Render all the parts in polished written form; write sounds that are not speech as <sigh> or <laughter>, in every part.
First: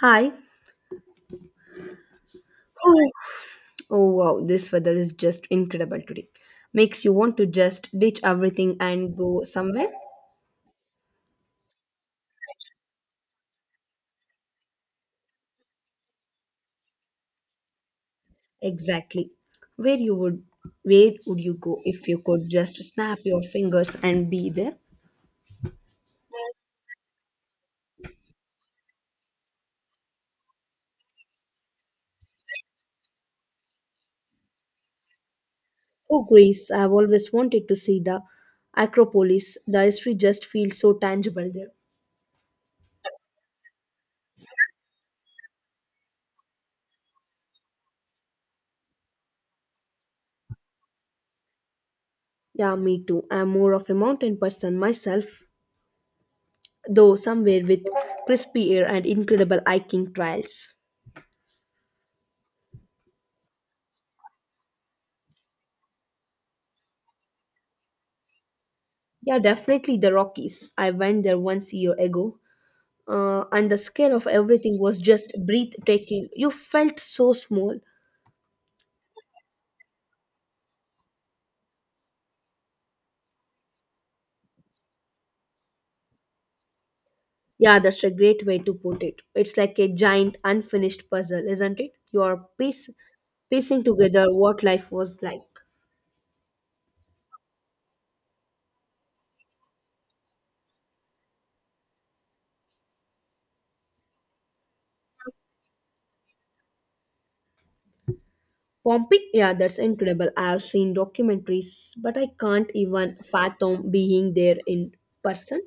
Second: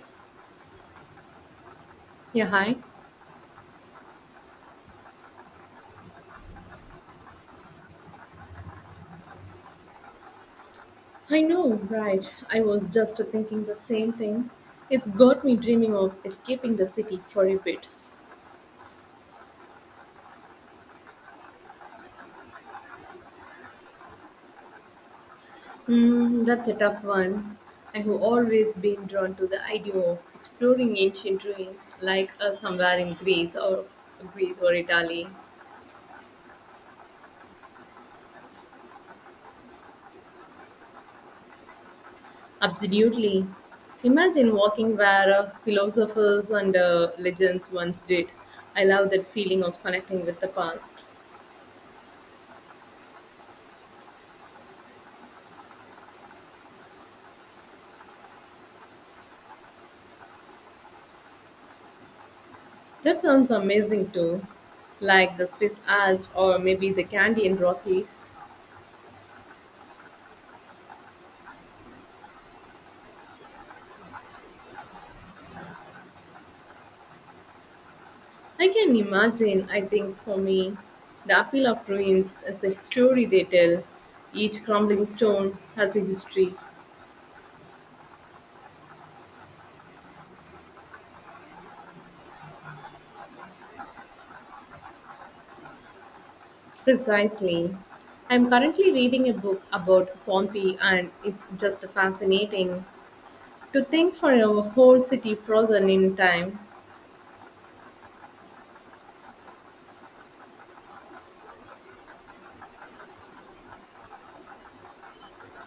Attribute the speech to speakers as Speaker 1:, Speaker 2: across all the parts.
Speaker 1: Hi.
Speaker 2: Yeah, hi.
Speaker 1: Oof. Oh wow, this weather is just incredible today. Makes you want to just ditch everything and go somewhere?
Speaker 2: I know, right? I was just thinking the same thing. It's got me dreaming of escaping the city for a bit.
Speaker 1: Exactly. Where you would where would you go if you could just snap your fingers and be there?
Speaker 2: Hmm, that's a tough one. I have always been drawn to the idea of exploring ancient ruins, like somewhere in Greece or Italy.
Speaker 1: Oh Greece, I've always wanted to see the Acropolis. The history just feels so tangible there.
Speaker 2: Absolutely. Imagine walking where philosophers and legends once did. I love that feeling of connecting with the past.
Speaker 1: Yeah, me too. I'm more of a mountain person myself, though somewhere with crispy air and incredible hiking trails.
Speaker 2: That sounds amazing too, like the Swiss Alps or maybe the Canadian Rockies.
Speaker 1: Yeah, definitely the Rockies. I went there once a year ago, and the scale of everything was just breathtaking. You felt so small.
Speaker 2: I can imagine. I think for me, the appeal of ruins is the story they tell. Each crumbling stone has a history.
Speaker 1: Yeah, that's a great way to put it. It's like a giant unfinished puzzle, isn't it? Piecing together what life was like.
Speaker 2: Precisely. I'm currently reading a book about Pompeii, and it's just fascinating to think for a whole city frozen in time.
Speaker 1: Pompeii, yeah, that's incredible. I have seen documentaries, but I can't even fathom being there in person.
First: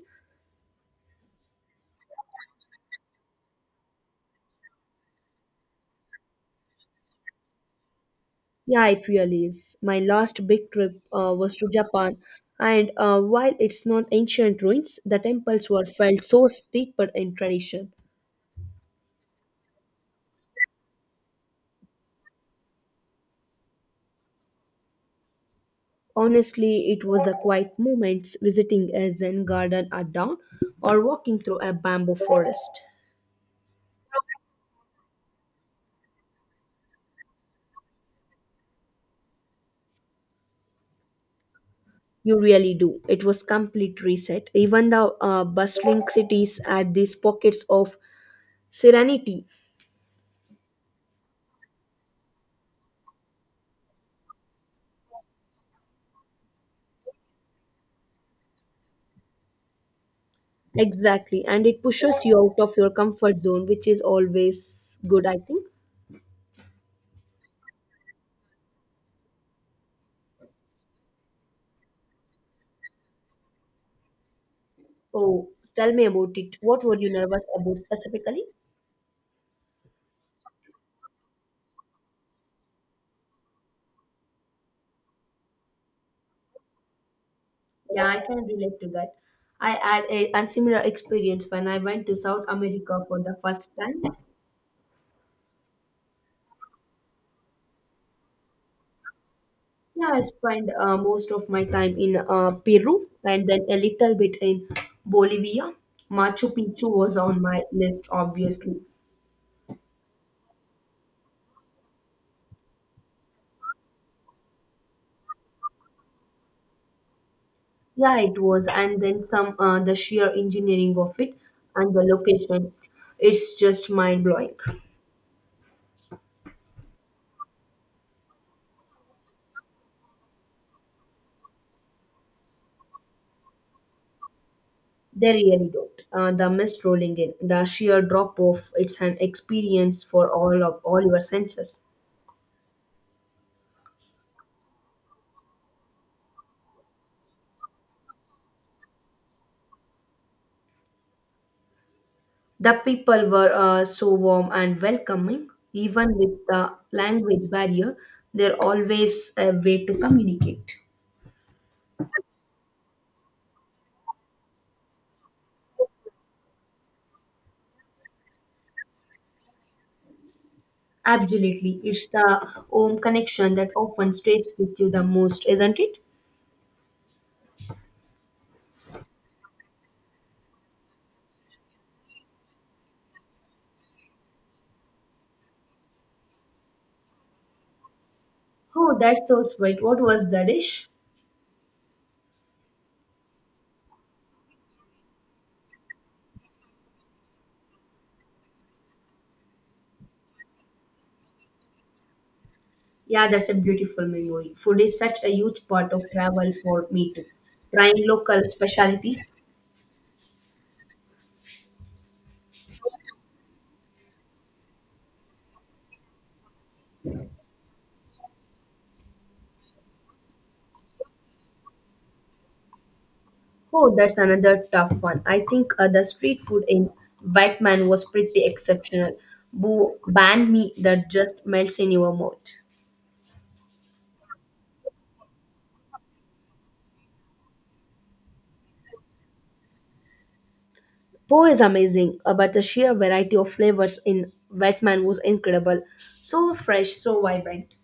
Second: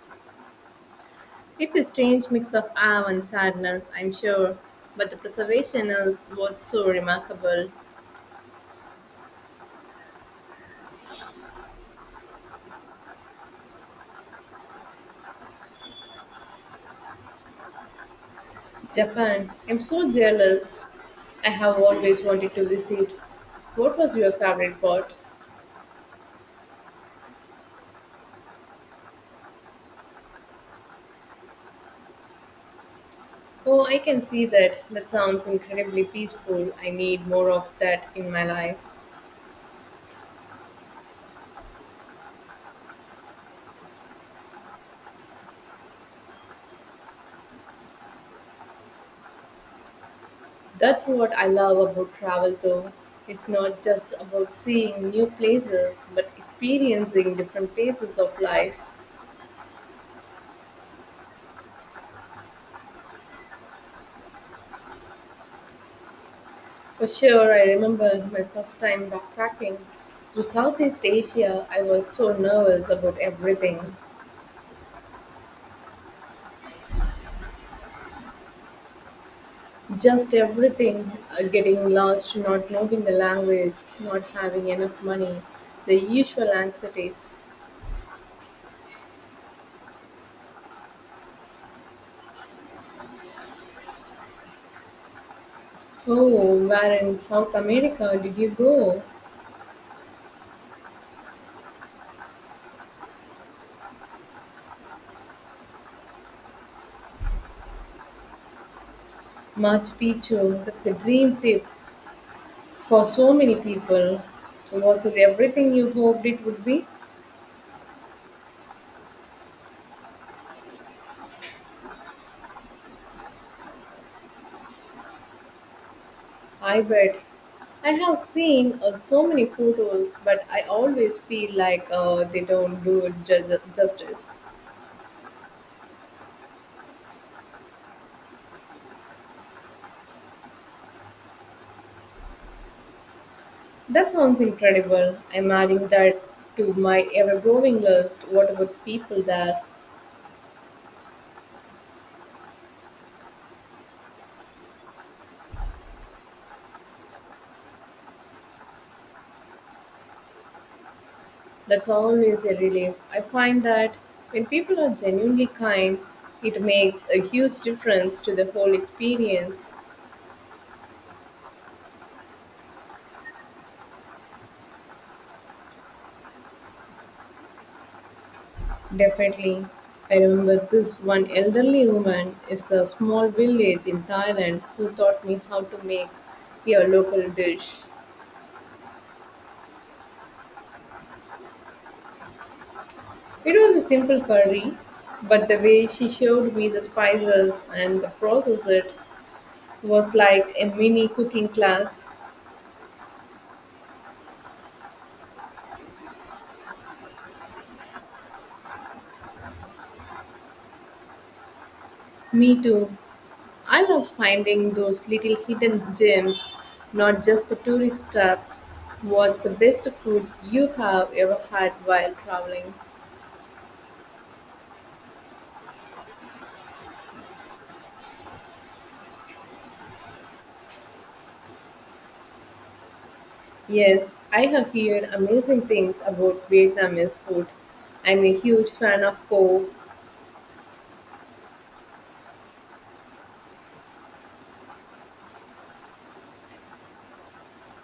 Speaker 2: It's a strange mix of awe and sadness, I'm sure, but the preservation is what's so remarkable.
Speaker 1: Yeah, it really is. My last big trip was to Japan, and while it's not ancient ruins, the temples were felt so steeped in tradition.
Speaker 2: Japan. I'm so jealous. I have always wanted to visit. What was your favorite part?
Speaker 1: Honestly, it was the quiet moments visiting a Zen garden at dawn or walking through a bamboo forest.
Speaker 2: Oh, I can see that. That sounds incredibly peaceful. I need more of that in my life.
Speaker 1: You really do. It was complete reset. Even the bustling cities had these pockets of serenity.
Speaker 2: That's what I love about travel, though. It's not just about seeing new places, but experiencing different phases of life.
Speaker 1: Exactly, and it pushes you out of your comfort zone, which is always good, I think.
Speaker 2: For sure, I remember my first time backpacking through Southeast Asia. I was so nervous about everything.
Speaker 1: Oh, tell me about it. What were you nervous about specifically?
Speaker 2: Just everything, getting lost, not knowing the language, not having enough money, the usual anxieties.
Speaker 1: Yeah, I can relate to that. I had a similar experience when I went to South America for the first time.
Speaker 2: Oh, where in South America did you go?
Speaker 1: Yeah, I spent most of my time in Peru and then a little bit in Bolivia. Machu Picchu was on my list, obviously.
Speaker 2: Machu Picchu, that's a dream trip for so many people. Was it everything you hoped it would be?
Speaker 1: Yeah, it was. And then some the sheer engineering of it and the location. It's just mind blowing.
Speaker 2: I bet. I have seen so many photos, but I always feel like they don't do it justice.
Speaker 1: They really don't. The mist rolling in, the sheer drop off, it's an experience for all your senses.
Speaker 2: That sounds incredible. I'm adding that to my ever growing list. What about people there?
Speaker 1: The people were so warm and welcoming, even with the language barrier, there always a way to communicate.
Speaker 2: That's always a relief. I find that when people are genuinely kind, it makes a huge difference to the whole experience.
Speaker 1: Absolutely. It's the home connection that often stays with you the most, isn't it?
Speaker 2: Definitely. I remember this one elderly woman is a small village in Thailand who taught me how to make a local dish.
Speaker 1: Oh, that's so sweet. What was the dish?
Speaker 2: It was a simple curry, but the way she showed me the spices and the process, it was like a mini cooking class.
Speaker 1: Yeah, that's a beautiful memory. Food is such a huge part of travel for me too. Trying local specialties.
Speaker 2: Me too. I love finding those little hidden gems, not just the tourist trap. What's the best food you have ever had while traveling?
Speaker 1: Oh, that's another tough one. I think the street food in Batman was pretty exceptional. Boo, banh mi that just melts in your mouth.
Speaker 2: Yes, I have heard amazing things about Vietnamese food. I'm a huge fan of pho.
Speaker 1: Po is amazing, but the sheer variety of flavors in Batman was incredible. So fresh, so vibrant.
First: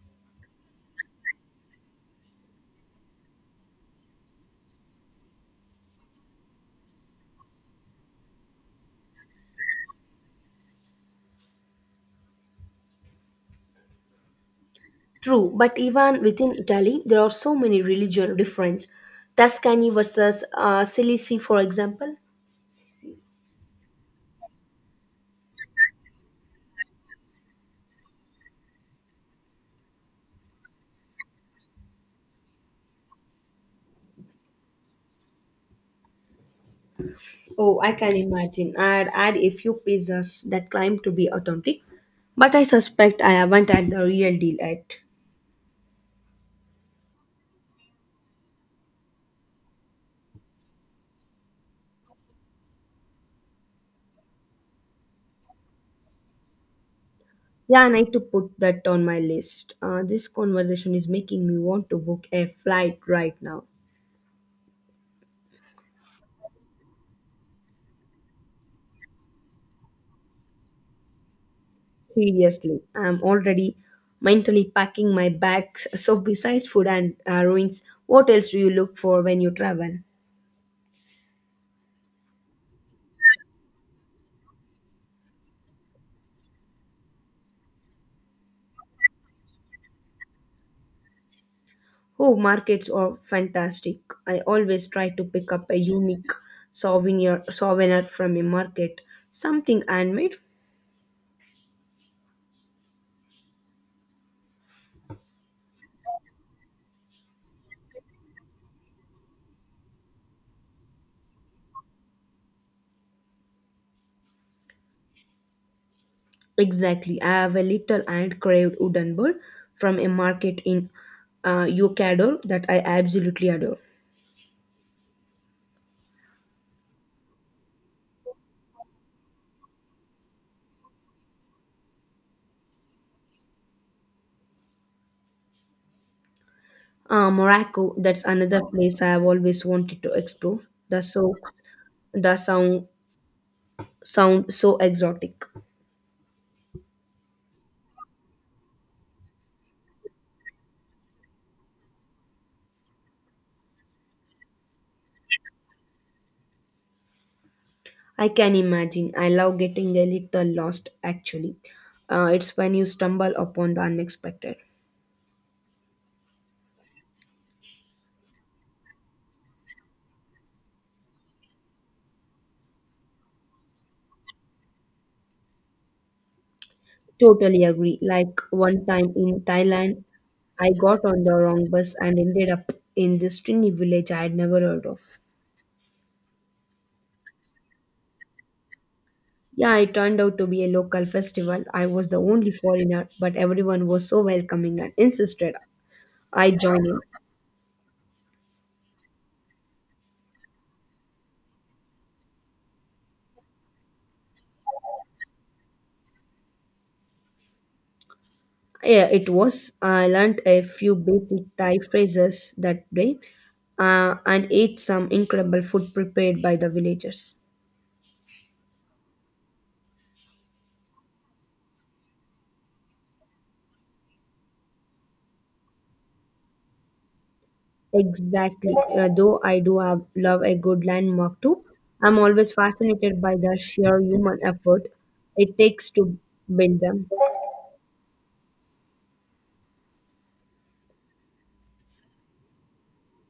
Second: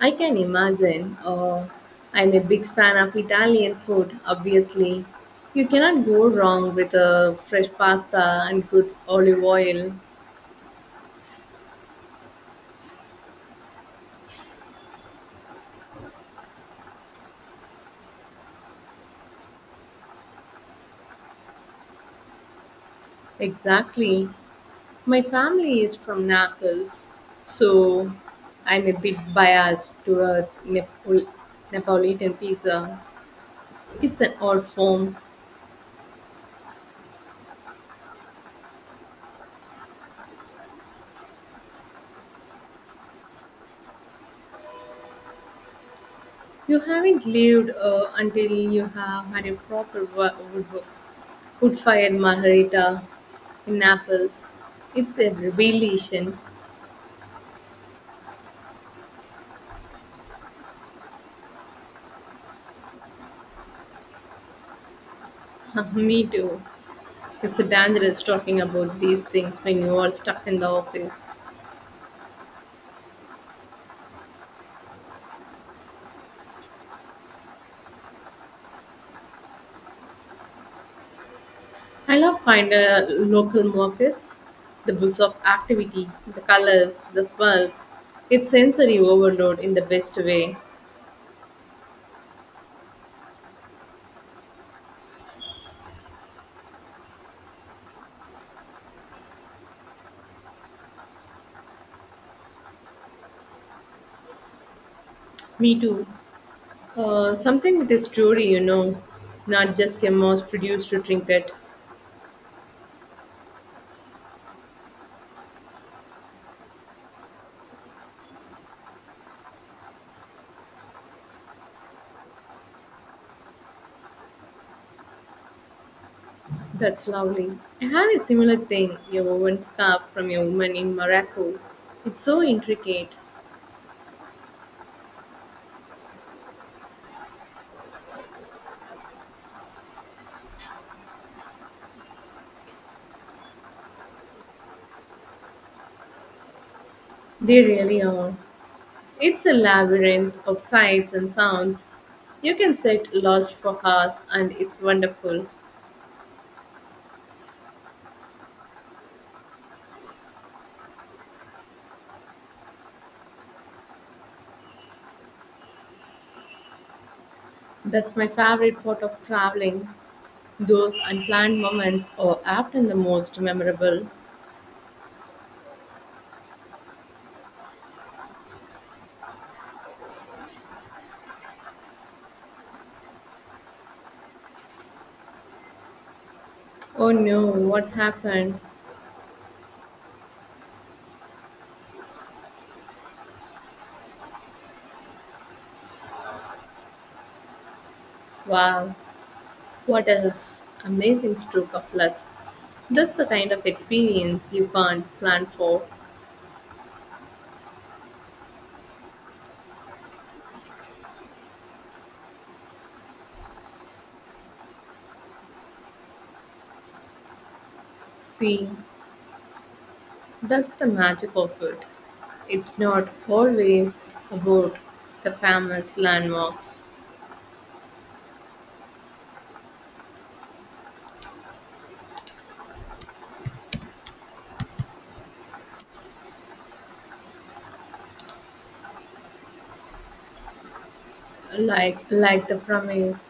Speaker 2: I can imagine. I'm a big fan of Italian food, obviously. You cannot go wrong with a fresh pasta and good olive oil.
Speaker 1: True, but even within Italy, there are so many religion differences. Tuscany versus Sicily, for example.
Speaker 2: Exactly. My family is from Naples, so I'm a bit biased towards Neapolitan pizza. It's an old form.
Speaker 1: Oh, I can imagine. I'd add a few pieces that claim to be authentic, but I suspect I haven't had the real deal yet.
Speaker 2: You haven't lived until you have had a proper wood fired margarita in Naples. It's a revelation.
Speaker 1: Yeah, I need to put that on my list. This conversation is making me want to book a flight right now.
Speaker 2: <laughs> Me too. It's dangerous talking about these things when you are stuck in the office.
Speaker 1: Seriously, I'm already mentally packing my bags. <laughs> So, besides food and ruins, what else do you look for when you travel?
Speaker 2: I love find local markets, the buzz of activity, the colors, the smells. It's sensory overload in the best way.
Speaker 1: Oh, markets are fantastic. I always try to pick up a unique souvenir from a market, something handmade.
Speaker 2: Me too. Something with a story, you know, not just a mass-produced trinket.
Speaker 1: Exactly. I have a little hand-carved wooden bird from a market in Yokador that I absolutely adore.
Speaker 2: That's lovely. I have a similar thing, a woven scarf from a woman in Morocco. It's so intricate.
Speaker 1: Morocco, that's another place I have always wanted to explore. The so the sound so exotic.
Speaker 2: They really are. It's a labyrinth of sights and sounds. You can sit lost for hours, and it's wonderful.
Speaker 1: I can imagine. I love getting a little lost, actually. It's when you stumble upon the unexpected.
Speaker 2: That's my favorite part of traveling. Those unplanned moments are often the most memorable.
Speaker 1: Totally agree. Like one time in Thailand, I got on the wrong bus and ended up in this tiny village I had never heard of.
Speaker 2: Oh no, what happened?
Speaker 1: Yeah, it turned out to be a local festival. I was the only foreigner, but everyone was so welcoming and insisted I join in.
Speaker 2: Wow, what an amazing stroke of luck. That's the kind of experience you can't plan for.
Speaker 1: Yeah, it was. I learned a few basic Thai phrases that day and ate some incredible food prepared by the villagers.
Speaker 2: See, that's the magic of it. It's not always about the famous landmarks,
Speaker 1: Exactly. Though love a good landmark too, I'm always fascinated by the sheer human effort it takes to build them.
Speaker 2: like the pyramids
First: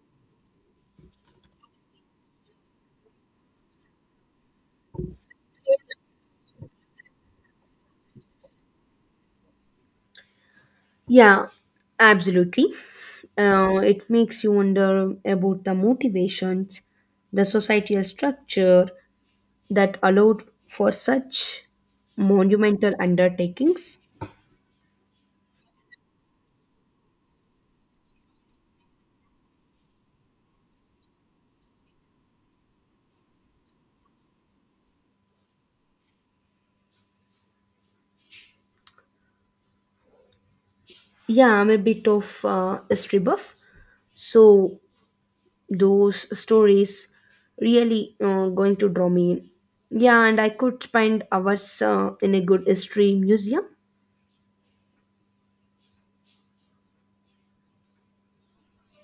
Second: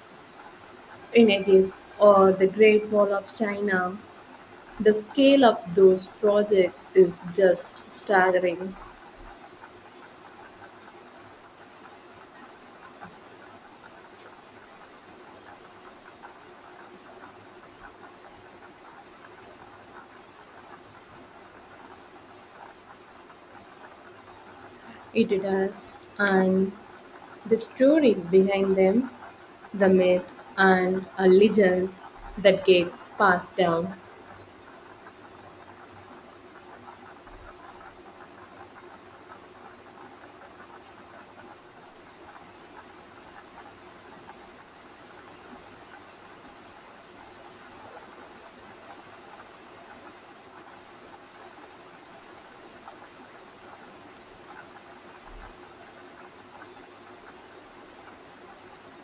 Speaker 2: in Egypt or the Great Wall of China. The scale of those projects is just staggering.
Speaker 1: Yeah, absolutely. It makes you wonder about the motivations, the societal structure, that allowed for such monumental undertakings.
Speaker 2: It does, and the stories behind them, the myth and legends that get passed down.
Speaker 1: Yeah, I'm a bit of a history buff, so those stories really going to draw me in. Yeah, and I could spend hours in a good history museum.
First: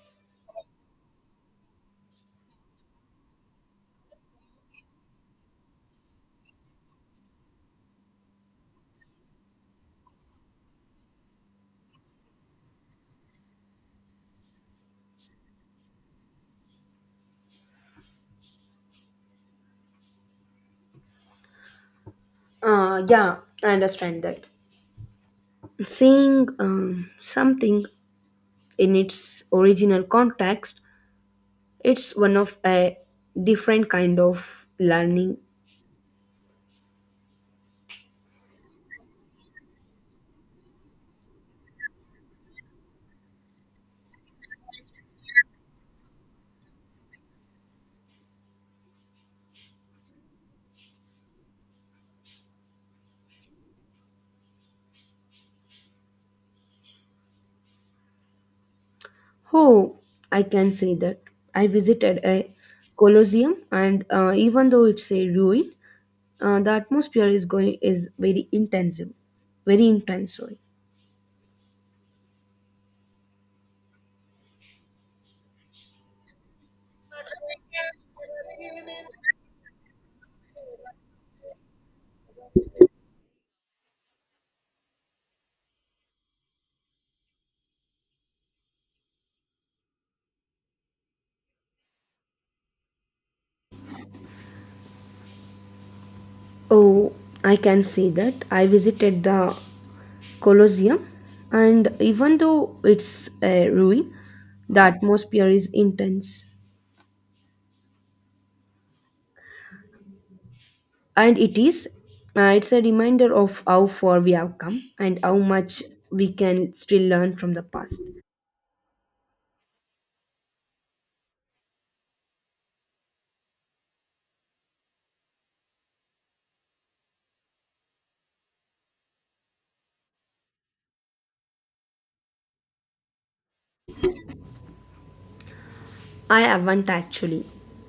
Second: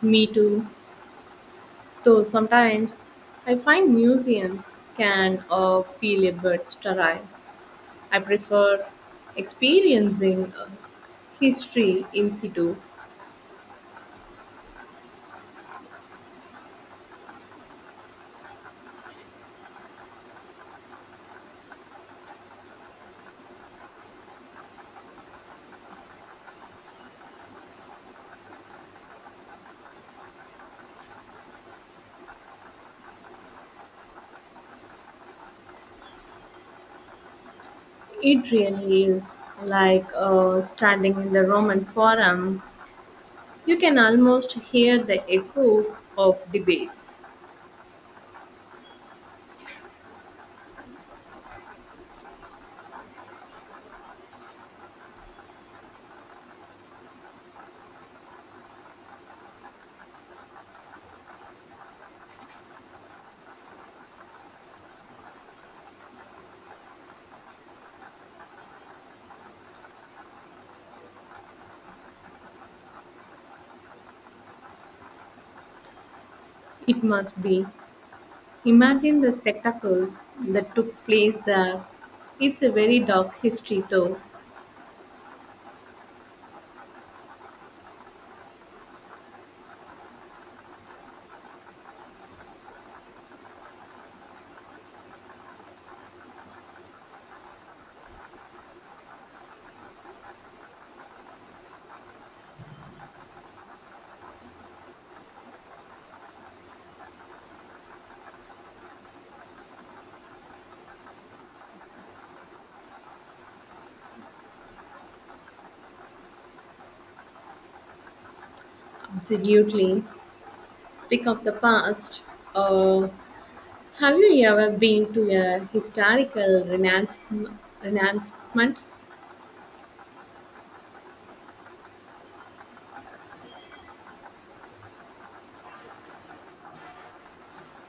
Speaker 2: Me too, though sometimes I find museums can feel a bit sterile. I prefer experiencing history in situ.
Speaker 1: Yeah, I understand that. Seeing something in its original context, it's one of a different kind of learning.
Speaker 2: It really is, like standing in the Roman Forum. You can almost hear the echoes of debates.
Speaker 1: Oh, I can say that. I visited a Colosseum, and even though it's a ruin, the atmosphere is very intensive, very intense. Sorry.
Speaker 2: It must be. Imagine the spectacles that took place there. It's a very dark history, though.
Speaker 1: Oh, I can say that. I visited the Colosseum, and even though it's a ruin, the atmosphere is intense, and it is. It's a reminder of how far we have come and how much we can still learn from the past.
Speaker 2: Absolutely. Speak of the past. Uh, have you ever been to a historical Renaissance?
Speaker 1: I haven't actually.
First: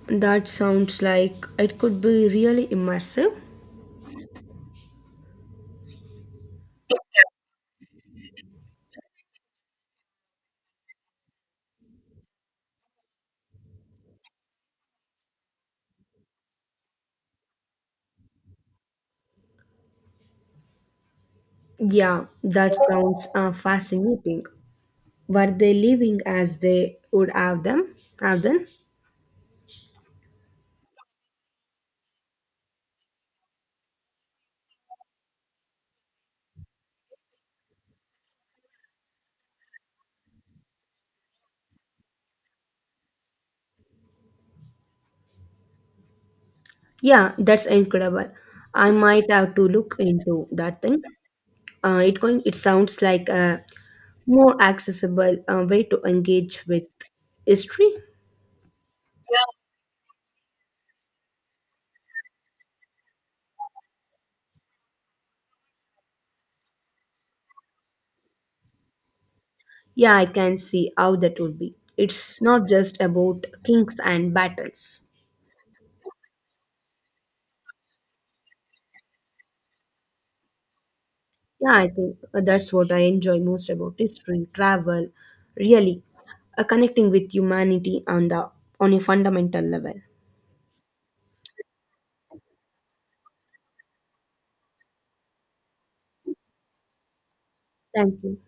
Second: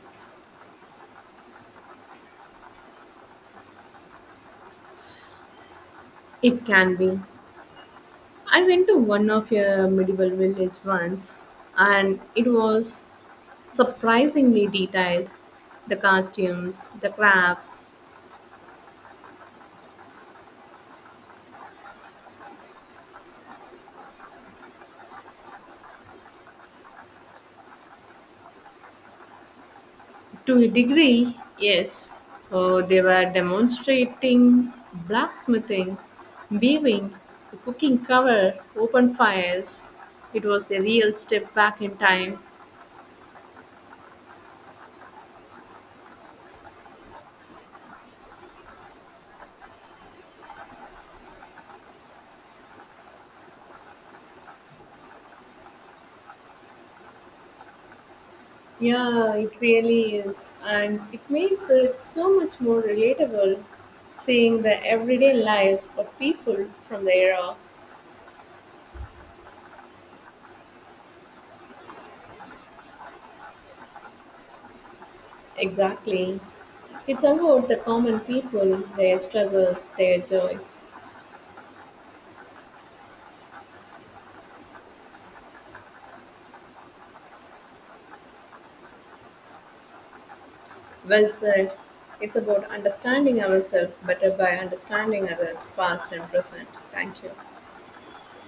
Speaker 1: That sounds like it could be really immersive.
Speaker 2: It can be. I went to one of your medieval village once, and it was surprisingly detailed. The costumes, the crafts,
Speaker 1: Yeah, that sounds fascinating. Were they living as they would have them? Have them?
Speaker 2: to a degree, yes. Oh, they were demonstrating blacksmithing, weaving, cooking cover, open fires. It was a real step back in time.
Speaker 1: Yeah, that's incredible. I might have to look into that thing. It going. It sounds like a more accessible way to engage with history.
Speaker 2: Yeah, it really is. And it makes it so much more relatable seeing the everyday lives of people from the era.
Speaker 1: Yeah, I can see how that would be. It's not just about kings and battles.
Speaker 2: Exactly. It's about the common people, their struggles, their joys.
Speaker 1: Yeah, I think that's what I enjoy most about history, travel, really connecting with humanity on a fundamental level.
Speaker 2: Well said. It's about understanding ourselves better by understanding others, past and present. Thank you.
Speaker 1: Thank you.